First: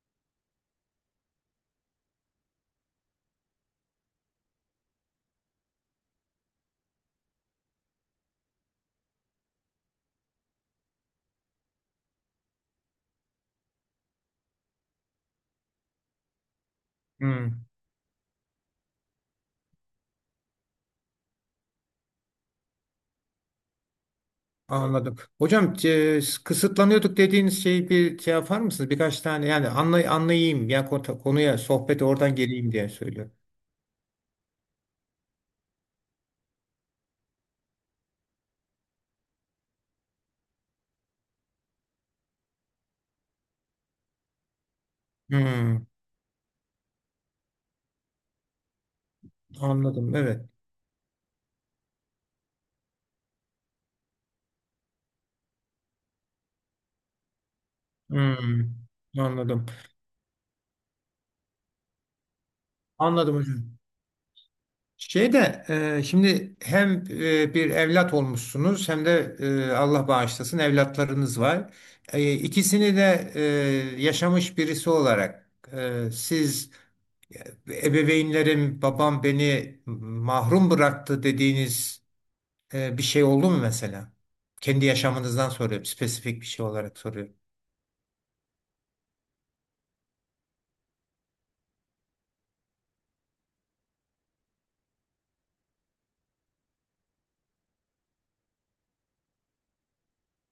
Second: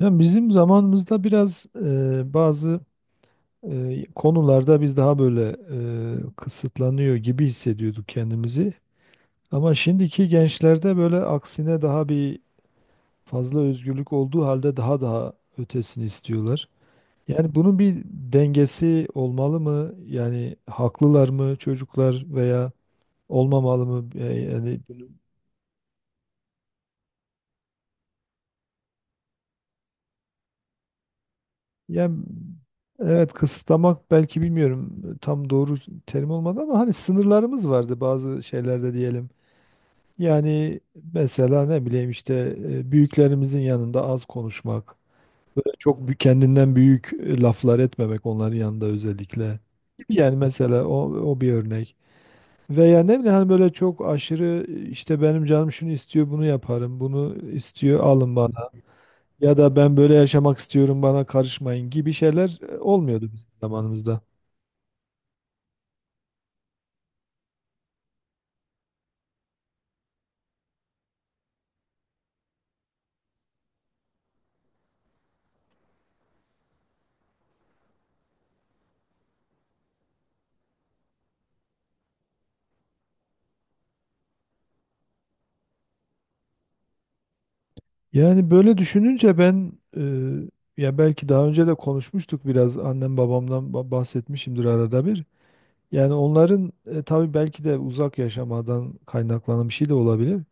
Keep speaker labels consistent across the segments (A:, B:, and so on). A: Yani bizim zamanımızda biraz bazı konularda biz daha böyle kısıtlanıyor gibi hissediyorduk kendimizi. Ama şimdiki gençlerde böyle aksine daha bir fazla özgürlük olduğu halde daha ötesini istiyorlar. Yani
B: Hmm,
A: bunun bir dengesi olmalı mı? Yani haklılar mı çocuklar veya olmamalı mı? Yani
B: anladım. Hocam kısıtlanıyorduk dediğiniz şeyi bir şey yapar mısınız? Birkaç tane yani anlayayım ya konuya sohbeti
A: ya
B: oradan geleyim diye
A: evet,
B: söylüyorum.
A: kısıtlamak belki, bilmiyorum, tam doğru terim olmadı ama hani sınırlarımız vardı bazı şeylerde diyelim. Yani mesela ne bileyim işte büyüklerimizin yanında az konuşmak, böyle
B: Hmm,
A: kendinden büyük laflar etmemek onların yanında özellikle.
B: anladım,
A: Yani
B: evet.
A: mesela o bir örnek. Veya ne bileyim hani böyle çok aşırı işte benim canım şunu istiyor bunu yaparım, bunu istiyor alın bana.
B: Hmm,
A: Ya
B: anladım.
A: da ben böyle yaşamak istiyorum bana karışmayın gibi şeyler olmuyordu
B: Anladım
A: bizim
B: hocam.
A: zamanımızda.
B: Şey de, şimdi hem bir evlat olmuşsunuz hem de Allah bağışlasın evlatlarınız var. İkisini de yaşamış birisi olarak e, siz, E, ebeveynlerim, babam beni mahrum bıraktı dediğiniz bir şey oldu mu mesela? Kendi yaşamınızdan soruyorum. Spesifik bir şey olarak soruyorum.
A: Yani böyle düşününce ben ya belki daha önce de konuşmuştuk biraz annem babamdan bahsetmişimdir arada bir. Yani onların tabii belki de uzak yaşamadan kaynaklanan bir şey de olabilir.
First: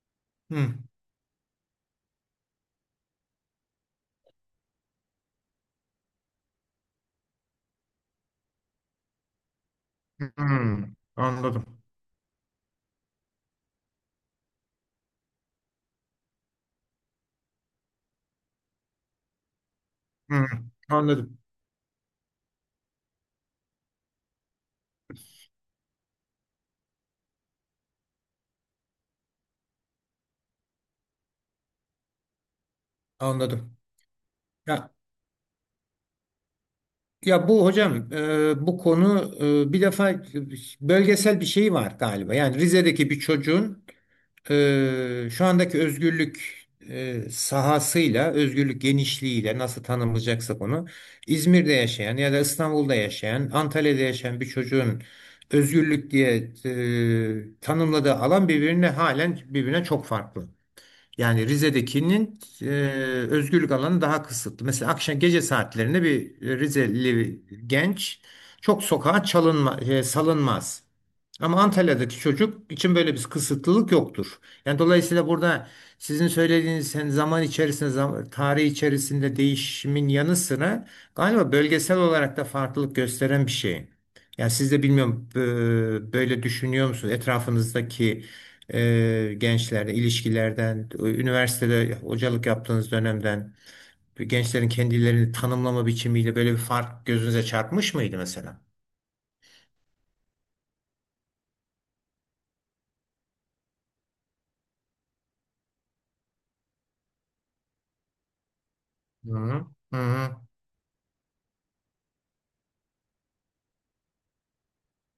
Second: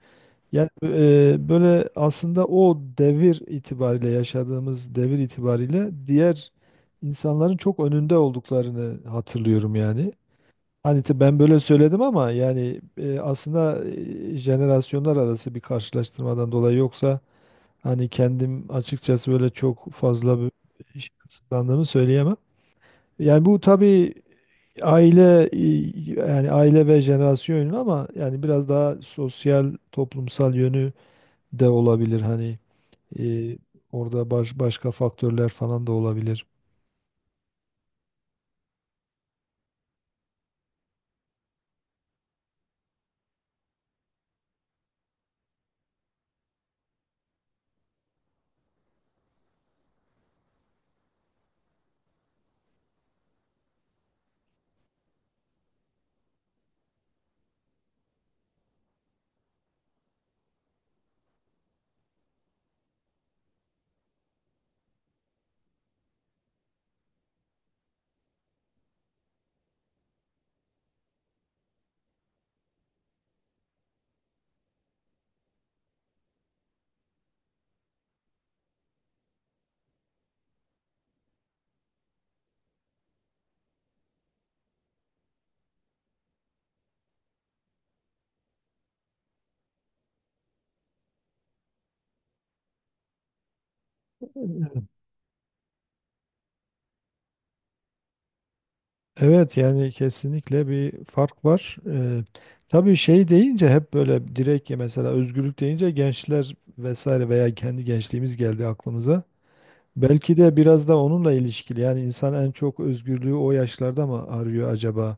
A: Yani
B: Hı.
A: böyle aslında o devir itibariyle yaşadığımız devir itibariyle diğer insanların çok önünde olduklarını hatırlıyorum yani. Hani ben böyle
B: Anladım.
A: söyledim ama yani aslında jenerasyonlar arası bir karşılaştırmadan dolayı, yoksa hani kendim açıkçası böyle çok fazla bir
B: Hmm,
A: iş
B: anladım.
A: kısıtlandığımı söyleyemem. Yani bu tabii aile yani aile ve jenerasyon yönü ama yani biraz daha sosyal toplumsal yönü de olabilir hani e,
B: Anladım.
A: orada başka
B: Ya
A: faktörler falan da olabilir.
B: ya bu hocam, bu konu, bir defa bölgesel bir şey var galiba. Yani Rize'deki bir çocuğun, şu andaki özgürlük sahasıyla, özgürlük genişliğiyle nasıl tanımlayacaksak onu, İzmir'de yaşayan ya da İstanbul'da yaşayan, Antalya'da yaşayan bir çocuğun özgürlük diye tanımladığı alan halen birbirine çok farklı. Yani Rize'dekinin özgürlük alanı daha kısıtlı. Mesela akşam gece saatlerinde bir Rizeli genç çok sokağa salınmaz. Ama Antalya'daki çocuk için böyle bir kısıtlılık yoktur. Yani dolayısıyla burada sizin söylediğiniz sen zaman içerisinde, tarih içerisinde değişimin yanı sıra galiba bölgesel olarak da farklılık gösteren bir şey. Yani siz de bilmiyorum, böyle düşünüyor musunuz? Etrafınızdaki gençlerle ilişkilerden, üniversitede hocalık yaptığınız dönemden gençlerin kendilerini tanımlama biçimiyle böyle bir fark gözünüze çarpmış mıydı mesela?
A: Evet yani kesinlikle bir fark var. Tabii şey deyince hep böyle direkt ya, mesela özgürlük deyince gençler vesaire veya kendi gençliğimiz geldi aklımıza.
B: Hı hı. Hı
A: Belki
B: hı.
A: de biraz da onunla ilişkili. Yani insan en çok özgürlüğü o yaşlarda mı arıyor acaba?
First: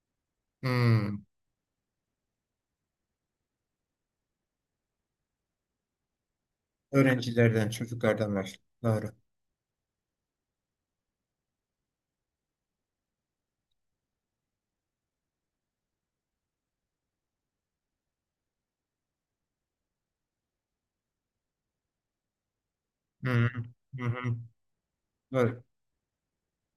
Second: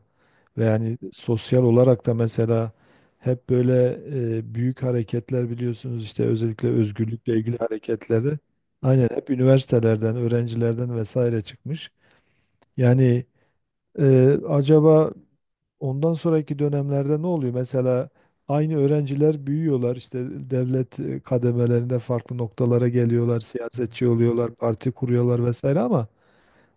A: Ve yani
B: Hı.
A: sosyal olarak da mesela hep böyle büyük hareketler, biliyorsunuz işte, özellikle özgürlükle ilgili
B: Öğrencilerden, çocuklardan
A: hareketlerde.
B: var.
A: Aynen
B: Doğru.
A: hep üniversitelerden, öğrencilerden vesaire çıkmış. Yani acaba ondan sonraki dönemlerde ne oluyor? Mesela aynı öğrenciler büyüyorlar işte, devlet kademelerinde farklı noktalara
B: Hı
A: geliyorlar,
B: hı. Hı
A: siyasetçi
B: hı.
A: oluyorlar, parti kuruyorlar
B: Doğru.
A: vesaire ama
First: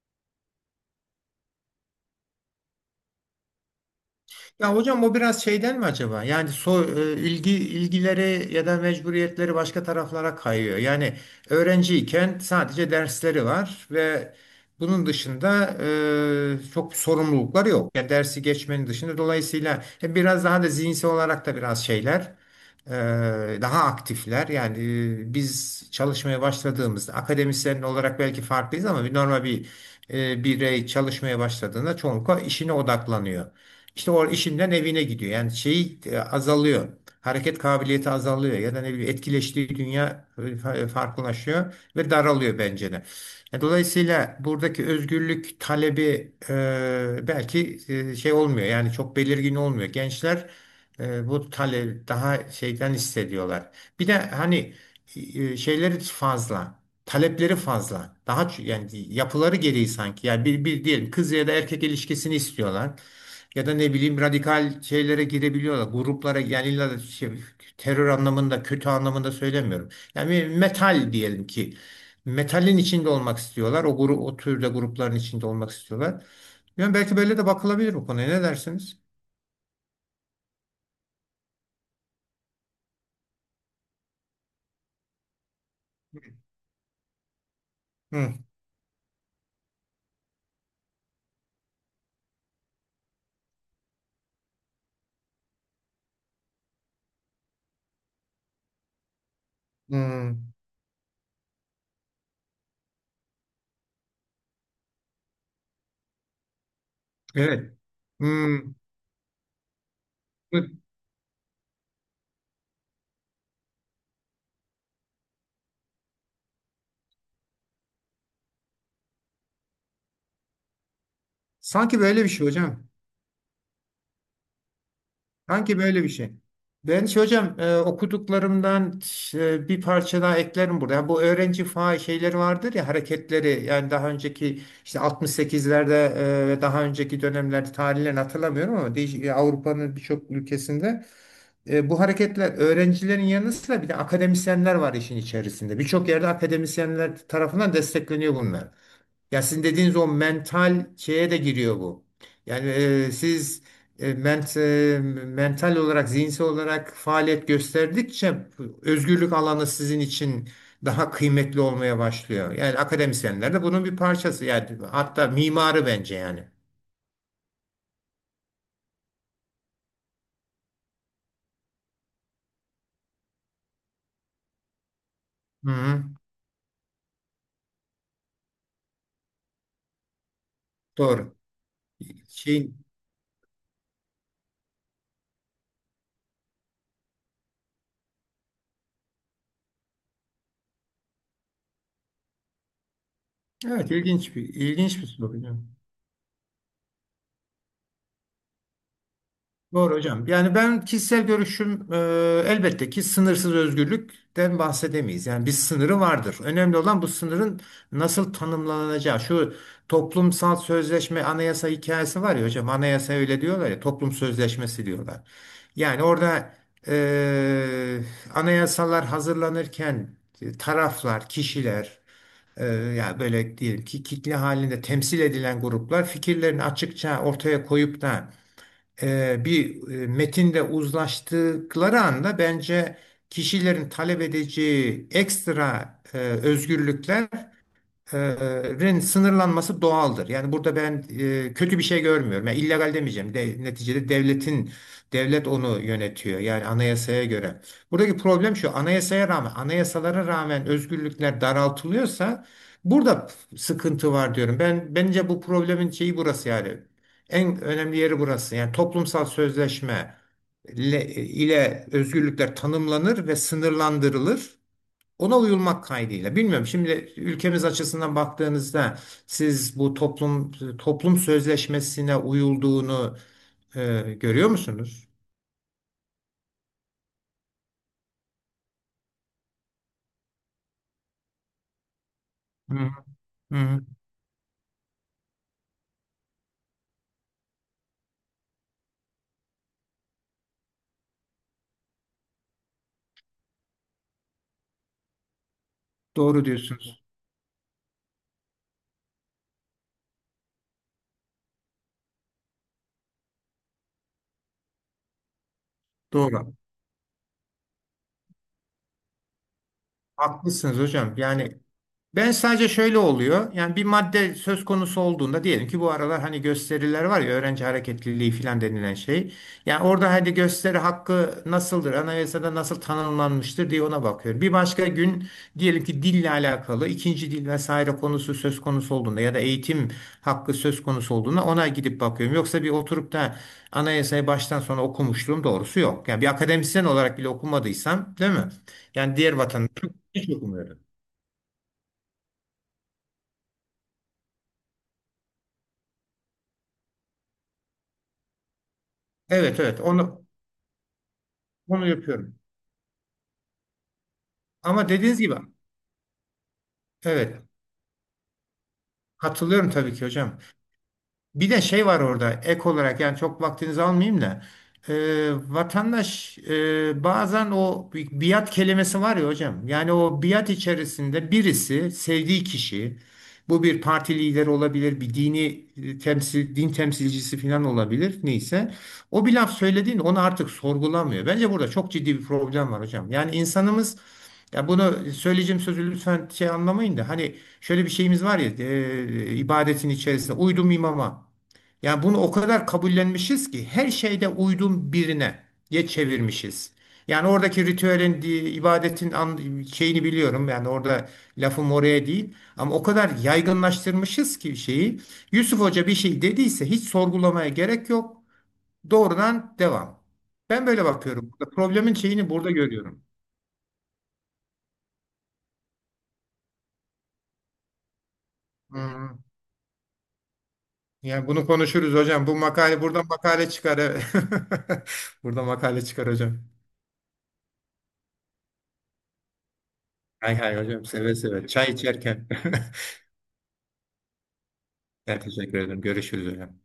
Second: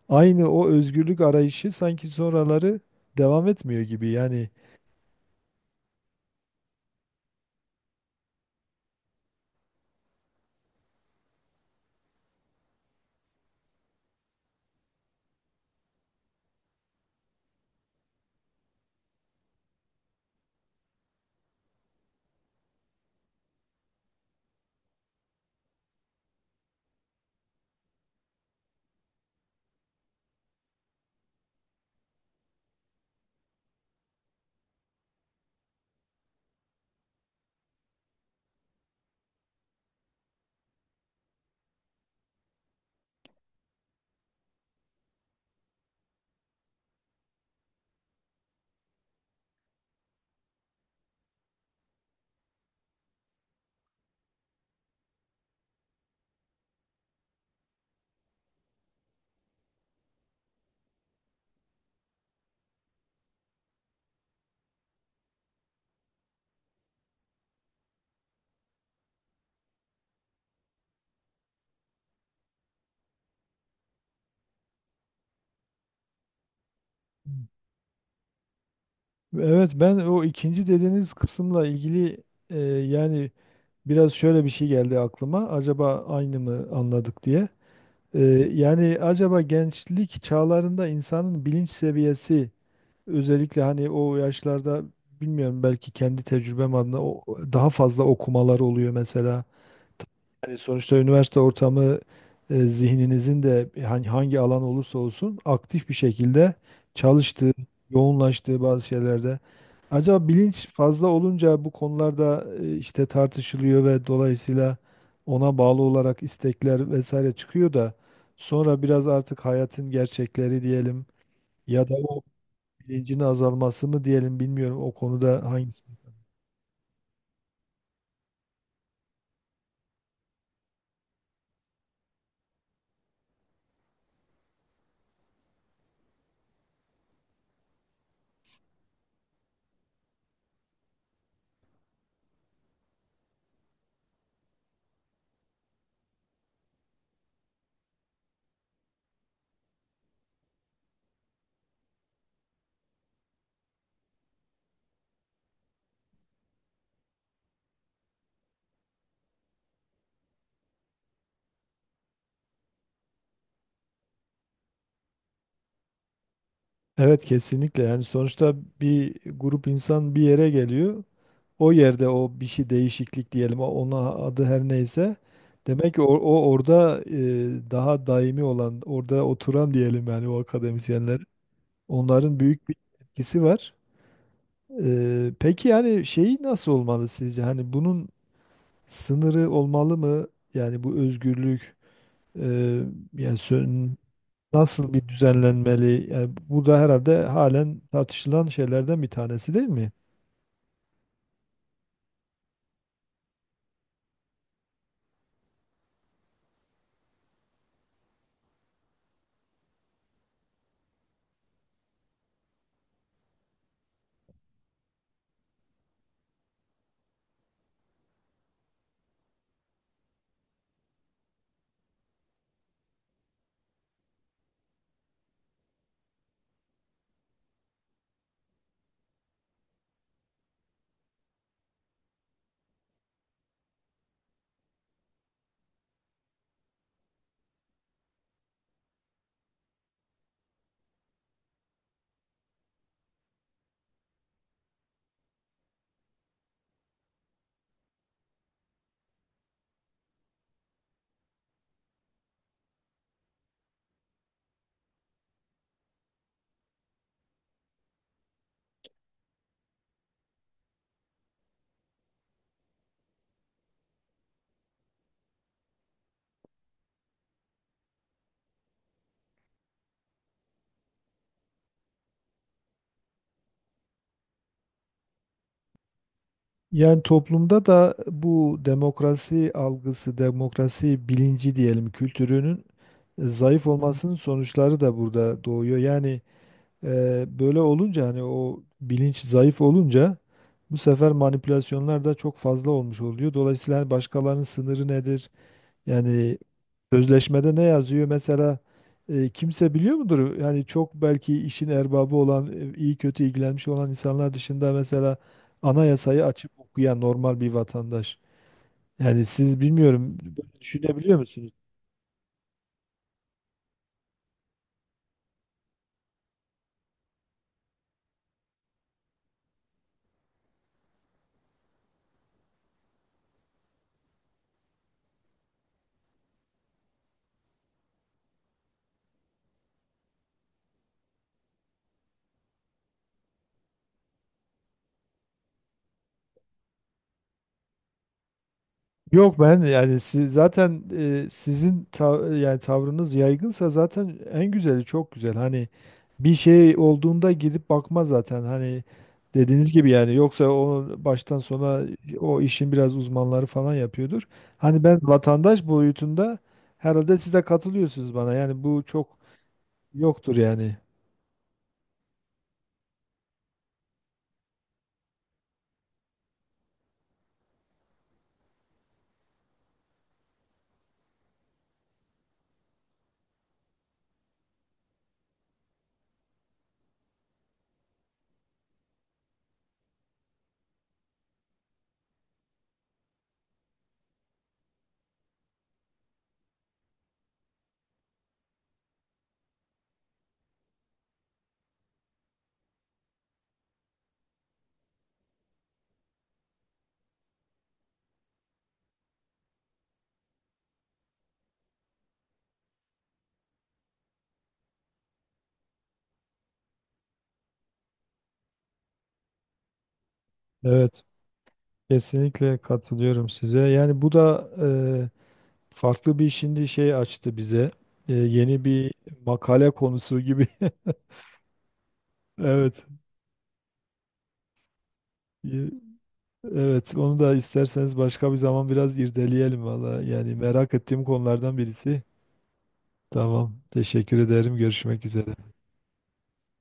A: aynı o özgürlük arayışı sanki sonraları devam etmiyor gibi. Yani
B: Ya hocam, o biraz şeyden mi acaba? Yani ilgileri ya da mecburiyetleri başka taraflara kayıyor. Yani öğrenciyken sadece dersleri var ve bunun dışında çok sorumlulukları yok. Yani dersi geçmenin dışında, dolayısıyla biraz daha da zihinsel olarak da biraz şeyler, e, daha aktifler. Yani biz çalışmaya başladığımızda akademisyen olarak belki farklıyız ama normal bir birey çalışmaya başladığında çoğunlukla işine odaklanıyor. İşte o işinden evine gidiyor. Yani şey, azalıyor. Hareket kabiliyeti azalıyor ya da ne bileyim etkileştiği dünya farklılaşıyor ve daralıyor bence de. Dolayısıyla buradaki özgürlük talebi belki şey olmuyor, yani çok belirgin olmuyor. Gençler bu talebi daha şeyden hissediyorlar. Bir de hani şeyleri fazla. Talepleri fazla. Yani yapıları gereği sanki. Yani bir diyelim kız ya da erkek ilişkisini istiyorlar. Ya da ne bileyim radikal şeylere girebiliyorlar. Gruplara, yani illa da şey, terör anlamında, kötü anlamında söylemiyorum. Yani metal diyelim ki, metalin içinde olmak istiyorlar. O grup, o türde grupların içinde olmak istiyorlar. Yani belki böyle de bakılabilir bu konuya. Ne dersiniz?
A: evet, ben o ikinci dediğiniz kısımla ilgili yani biraz şöyle bir şey geldi aklıma. Acaba aynı mı anladık diye. E,
B: Hı.
A: Yani acaba gençlik çağlarında insanın bilinç seviyesi, özellikle hani o yaşlarda, bilmiyorum belki kendi tecrübem adına, daha fazla okumalar oluyor mesela.
B: Hı.
A: Hani sonuçta üniversite ortamı zihninizin de hani hangi alan olursa olsun aktif bir şekilde çalıştığı,
B: Evet. Hı.
A: yoğunlaştığı bazı şeylerde. Acaba bilinç fazla olunca bu konularda işte tartışılıyor ve dolayısıyla ona bağlı olarak istekler vesaire çıkıyor da sonra biraz artık hayatın gerçekleri diyelim, ya da
B: Sanki
A: o
B: böyle bir şey hocam.
A: bilincin azalması mı diyelim, bilmiyorum o konuda
B: Sanki
A: hangisi.
B: böyle bir şey. Ben şey hocam, okuduklarımdan bir parça daha eklerim burada. Yani bu öğrenci faal şeyleri vardır ya, hareketleri, yani daha önceki işte 68'lerde ve daha önceki dönemlerde, tarihlerini hatırlamıyorum ama, Avrupa'nın birçok ülkesinde bu hareketler öğrencilerin yanı sıra bir de akademisyenler var işin içerisinde. Birçok yerde akademisyenler tarafından destekleniyor bunlar. Ya sizin dediğiniz o mental şeye de giriyor bu. Yani e, siz e, ment, e, mental olarak, zihinsel olarak faaliyet gösterdikçe özgürlük alanı sizin için daha kıymetli olmaya başlıyor. Yani akademisyenler de bunun bir parçası. Yani hatta mimarı bence yani.
A: Evet kesinlikle, yani sonuçta bir grup insan bir yere geliyor. O yerde o bir şey, değişiklik diyelim, ona adı her neyse.
B: Hı
A: Demek ki
B: hı,
A: o orada daha daimi olan, orada oturan diyelim, yani o akademisyenler.
B: doğru.
A: Onların büyük
B: Şey,
A: bir etkisi var. Peki yani şey, nasıl olmalı sizce? Hani bunun sınırı olmalı mı? Yani bu özgürlük e, yani
B: evet, ilginç bir
A: nasıl
B: ilginç bir
A: bir
B: soru.
A: düzenlenmeli? Yani bu da herhalde halen tartışılan şeylerden bir tanesi değil mi?
B: Doğru hocam. Yani ben kişisel görüşüm, elbette ki sınırsız özgürlükten bahsedemeyiz. Yani bir sınırı vardır. Önemli olan bu sınırın nasıl tanımlanacağı. Şu toplumsal sözleşme, anayasa hikayesi var ya hocam. Anayasa öyle diyorlar ya, toplum sözleşmesi diyorlar. Yani orada e, anayasalar hazırlanırken taraflar, kişiler, yani böyle diyelim ki kitle halinde temsil edilen gruplar fikirlerini açıkça ortaya koyup da metinde uzlaştıkları anda bence kişilerin talep edeceği ekstra özgürlükler rin sınırlanması doğaldır. Yani burada ben kötü bir şey görmüyorum. Yani illegal demeyeceğim. De, neticede devlet onu yönetiyor. Yani anayasaya göre. Buradaki problem şu. Anayasalara rağmen özgürlükler daraltılıyorsa burada sıkıntı var diyorum. Ben, bence bu problemin şeyi burası yani. En önemli yeri burası. Yani toplumsal sözleşme ile özgürlükler tanımlanır ve sınırlandırılır. Ona uyulmak kaydıyla. Bilmiyorum, şimdi ülkemiz açısından baktığınızda siz bu toplum sözleşmesine uyulduğunu görüyor musunuz?
A: Yani toplumda da bu demokrasi algısı, demokrasi bilinci diyelim, kültürünün
B: Hı
A: zayıf
B: hı.
A: olmasının sonuçları da burada doğuyor. Yani böyle olunca, hani o bilinç zayıf olunca, bu sefer manipülasyonlar da çok fazla olmuş oluyor. Dolayısıyla hani başkalarının sınırı nedir? Yani
B: Doğru diyorsunuz.
A: sözleşmede ne yazıyor? Mesela kimse biliyor mudur? Yani çok belki işin erbabı olan, iyi kötü ilgilenmiş olan insanlar dışında, mesela anayasayı
B: Doğru.
A: açıp okuyan normal bir vatandaş. Yani siz bilmiyorum, böyle
B: Haklısınız hocam.
A: düşünebiliyor musunuz?
B: Yani ben sadece şöyle oluyor. Yani bir madde söz konusu olduğunda, diyelim ki bu aralar hani gösteriler var ya, öğrenci hareketliliği filan denilen şey. Yani orada hadi gösteri hakkı nasıldır, anayasada nasıl tanımlanmıştır diye ona bakıyorum. Bir başka gün diyelim ki dille alakalı ikinci dil vesaire konusu söz konusu olduğunda ya da eğitim hakkı söz konusu olduğunda ona gidip bakıyorum. Yoksa bir oturup da anayasayı baştan sona okumuşluğum doğrusu yok. Yani bir akademisyen olarak bile okumadıysam, değil mi? Yani diğer
A: Yok ben
B: vatandaş
A: yani,
B: hiç okumuyorum.
A: zaten sizin yani tavrınız yaygınsa zaten en güzeli, çok güzel. Hani bir şey olduğunda gidip bakma zaten. Hani
B: Evet
A: dediğiniz
B: evet
A: gibi, yani
B: onu
A: yoksa onu baştan
B: onu
A: sona
B: yapıyorum.
A: o işin biraz uzmanları falan yapıyordur. Hani
B: Ama
A: ben
B: dediğiniz gibi,
A: vatandaş boyutunda, herhalde siz
B: evet,
A: de katılıyorsunuz bana, yani bu çok
B: katılıyorum tabii ki hocam.
A: yoktur yani.
B: Bir de şey var orada ek olarak, yani çok vaktinizi almayayım da e, vatandaş, bazen o, biat kelimesi var ya hocam, yani o biat içerisinde birisi sevdiği kişi, bu bir parti lideri olabilir, bir dini e, temsil din temsilcisi falan olabilir, neyse, o bir laf söylediğinde onu artık sorgulamıyor. Bence burada çok ciddi bir problem var hocam, yani insanımız, ya bunu söyleyeceğim, sözü lütfen şey anlamayın da hani, şöyle bir şeyimiz var ya, ibadetin içerisinde uydum imama. Yani bunu o kadar kabullenmişiz ki her şeyde uydum birine diye çevirmişiz. Yani oradaki ritüelin, ibadetin, şeyini biliyorum. Yani orada lafım oraya değil. Ama o kadar yaygınlaştırmışız ki şeyi. Yusuf Hoca bir şey dediyse hiç sorgulamaya gerek yok. Doğrudan devam. Ben böyle
A: Evet,
B: bakıyorum. Problemin şeyini burada
A: kesinlikle
B: görüyorum.
A: katılıyorum size. Yani bu da farklı bir şimdi şey açtı bize. Yeni bir
B: Hı.
A: makale konusu gibi.
B: Yani bunu konuşuruz hocam. Bu makale,
A: Evet.
B: buradan makale çıkar, evet. Burada
A: Y-
B: makale çıkar hocam.
A: Evet, onu da isterseniz başka bir zaman biraz irdeleyelim valla.
B: Hay
A: Yani
B: hay
A: merak
B: hocam,
A: ettiğim
B: seve seve.
A: konulardan
B: Çay
A: birisi.
B: içerken.
A: Tamam. Teşekkür ederim. Görüşmek
B: Ben
A: üzere.
B: teşekkür ederim. Görüşürüz hocam.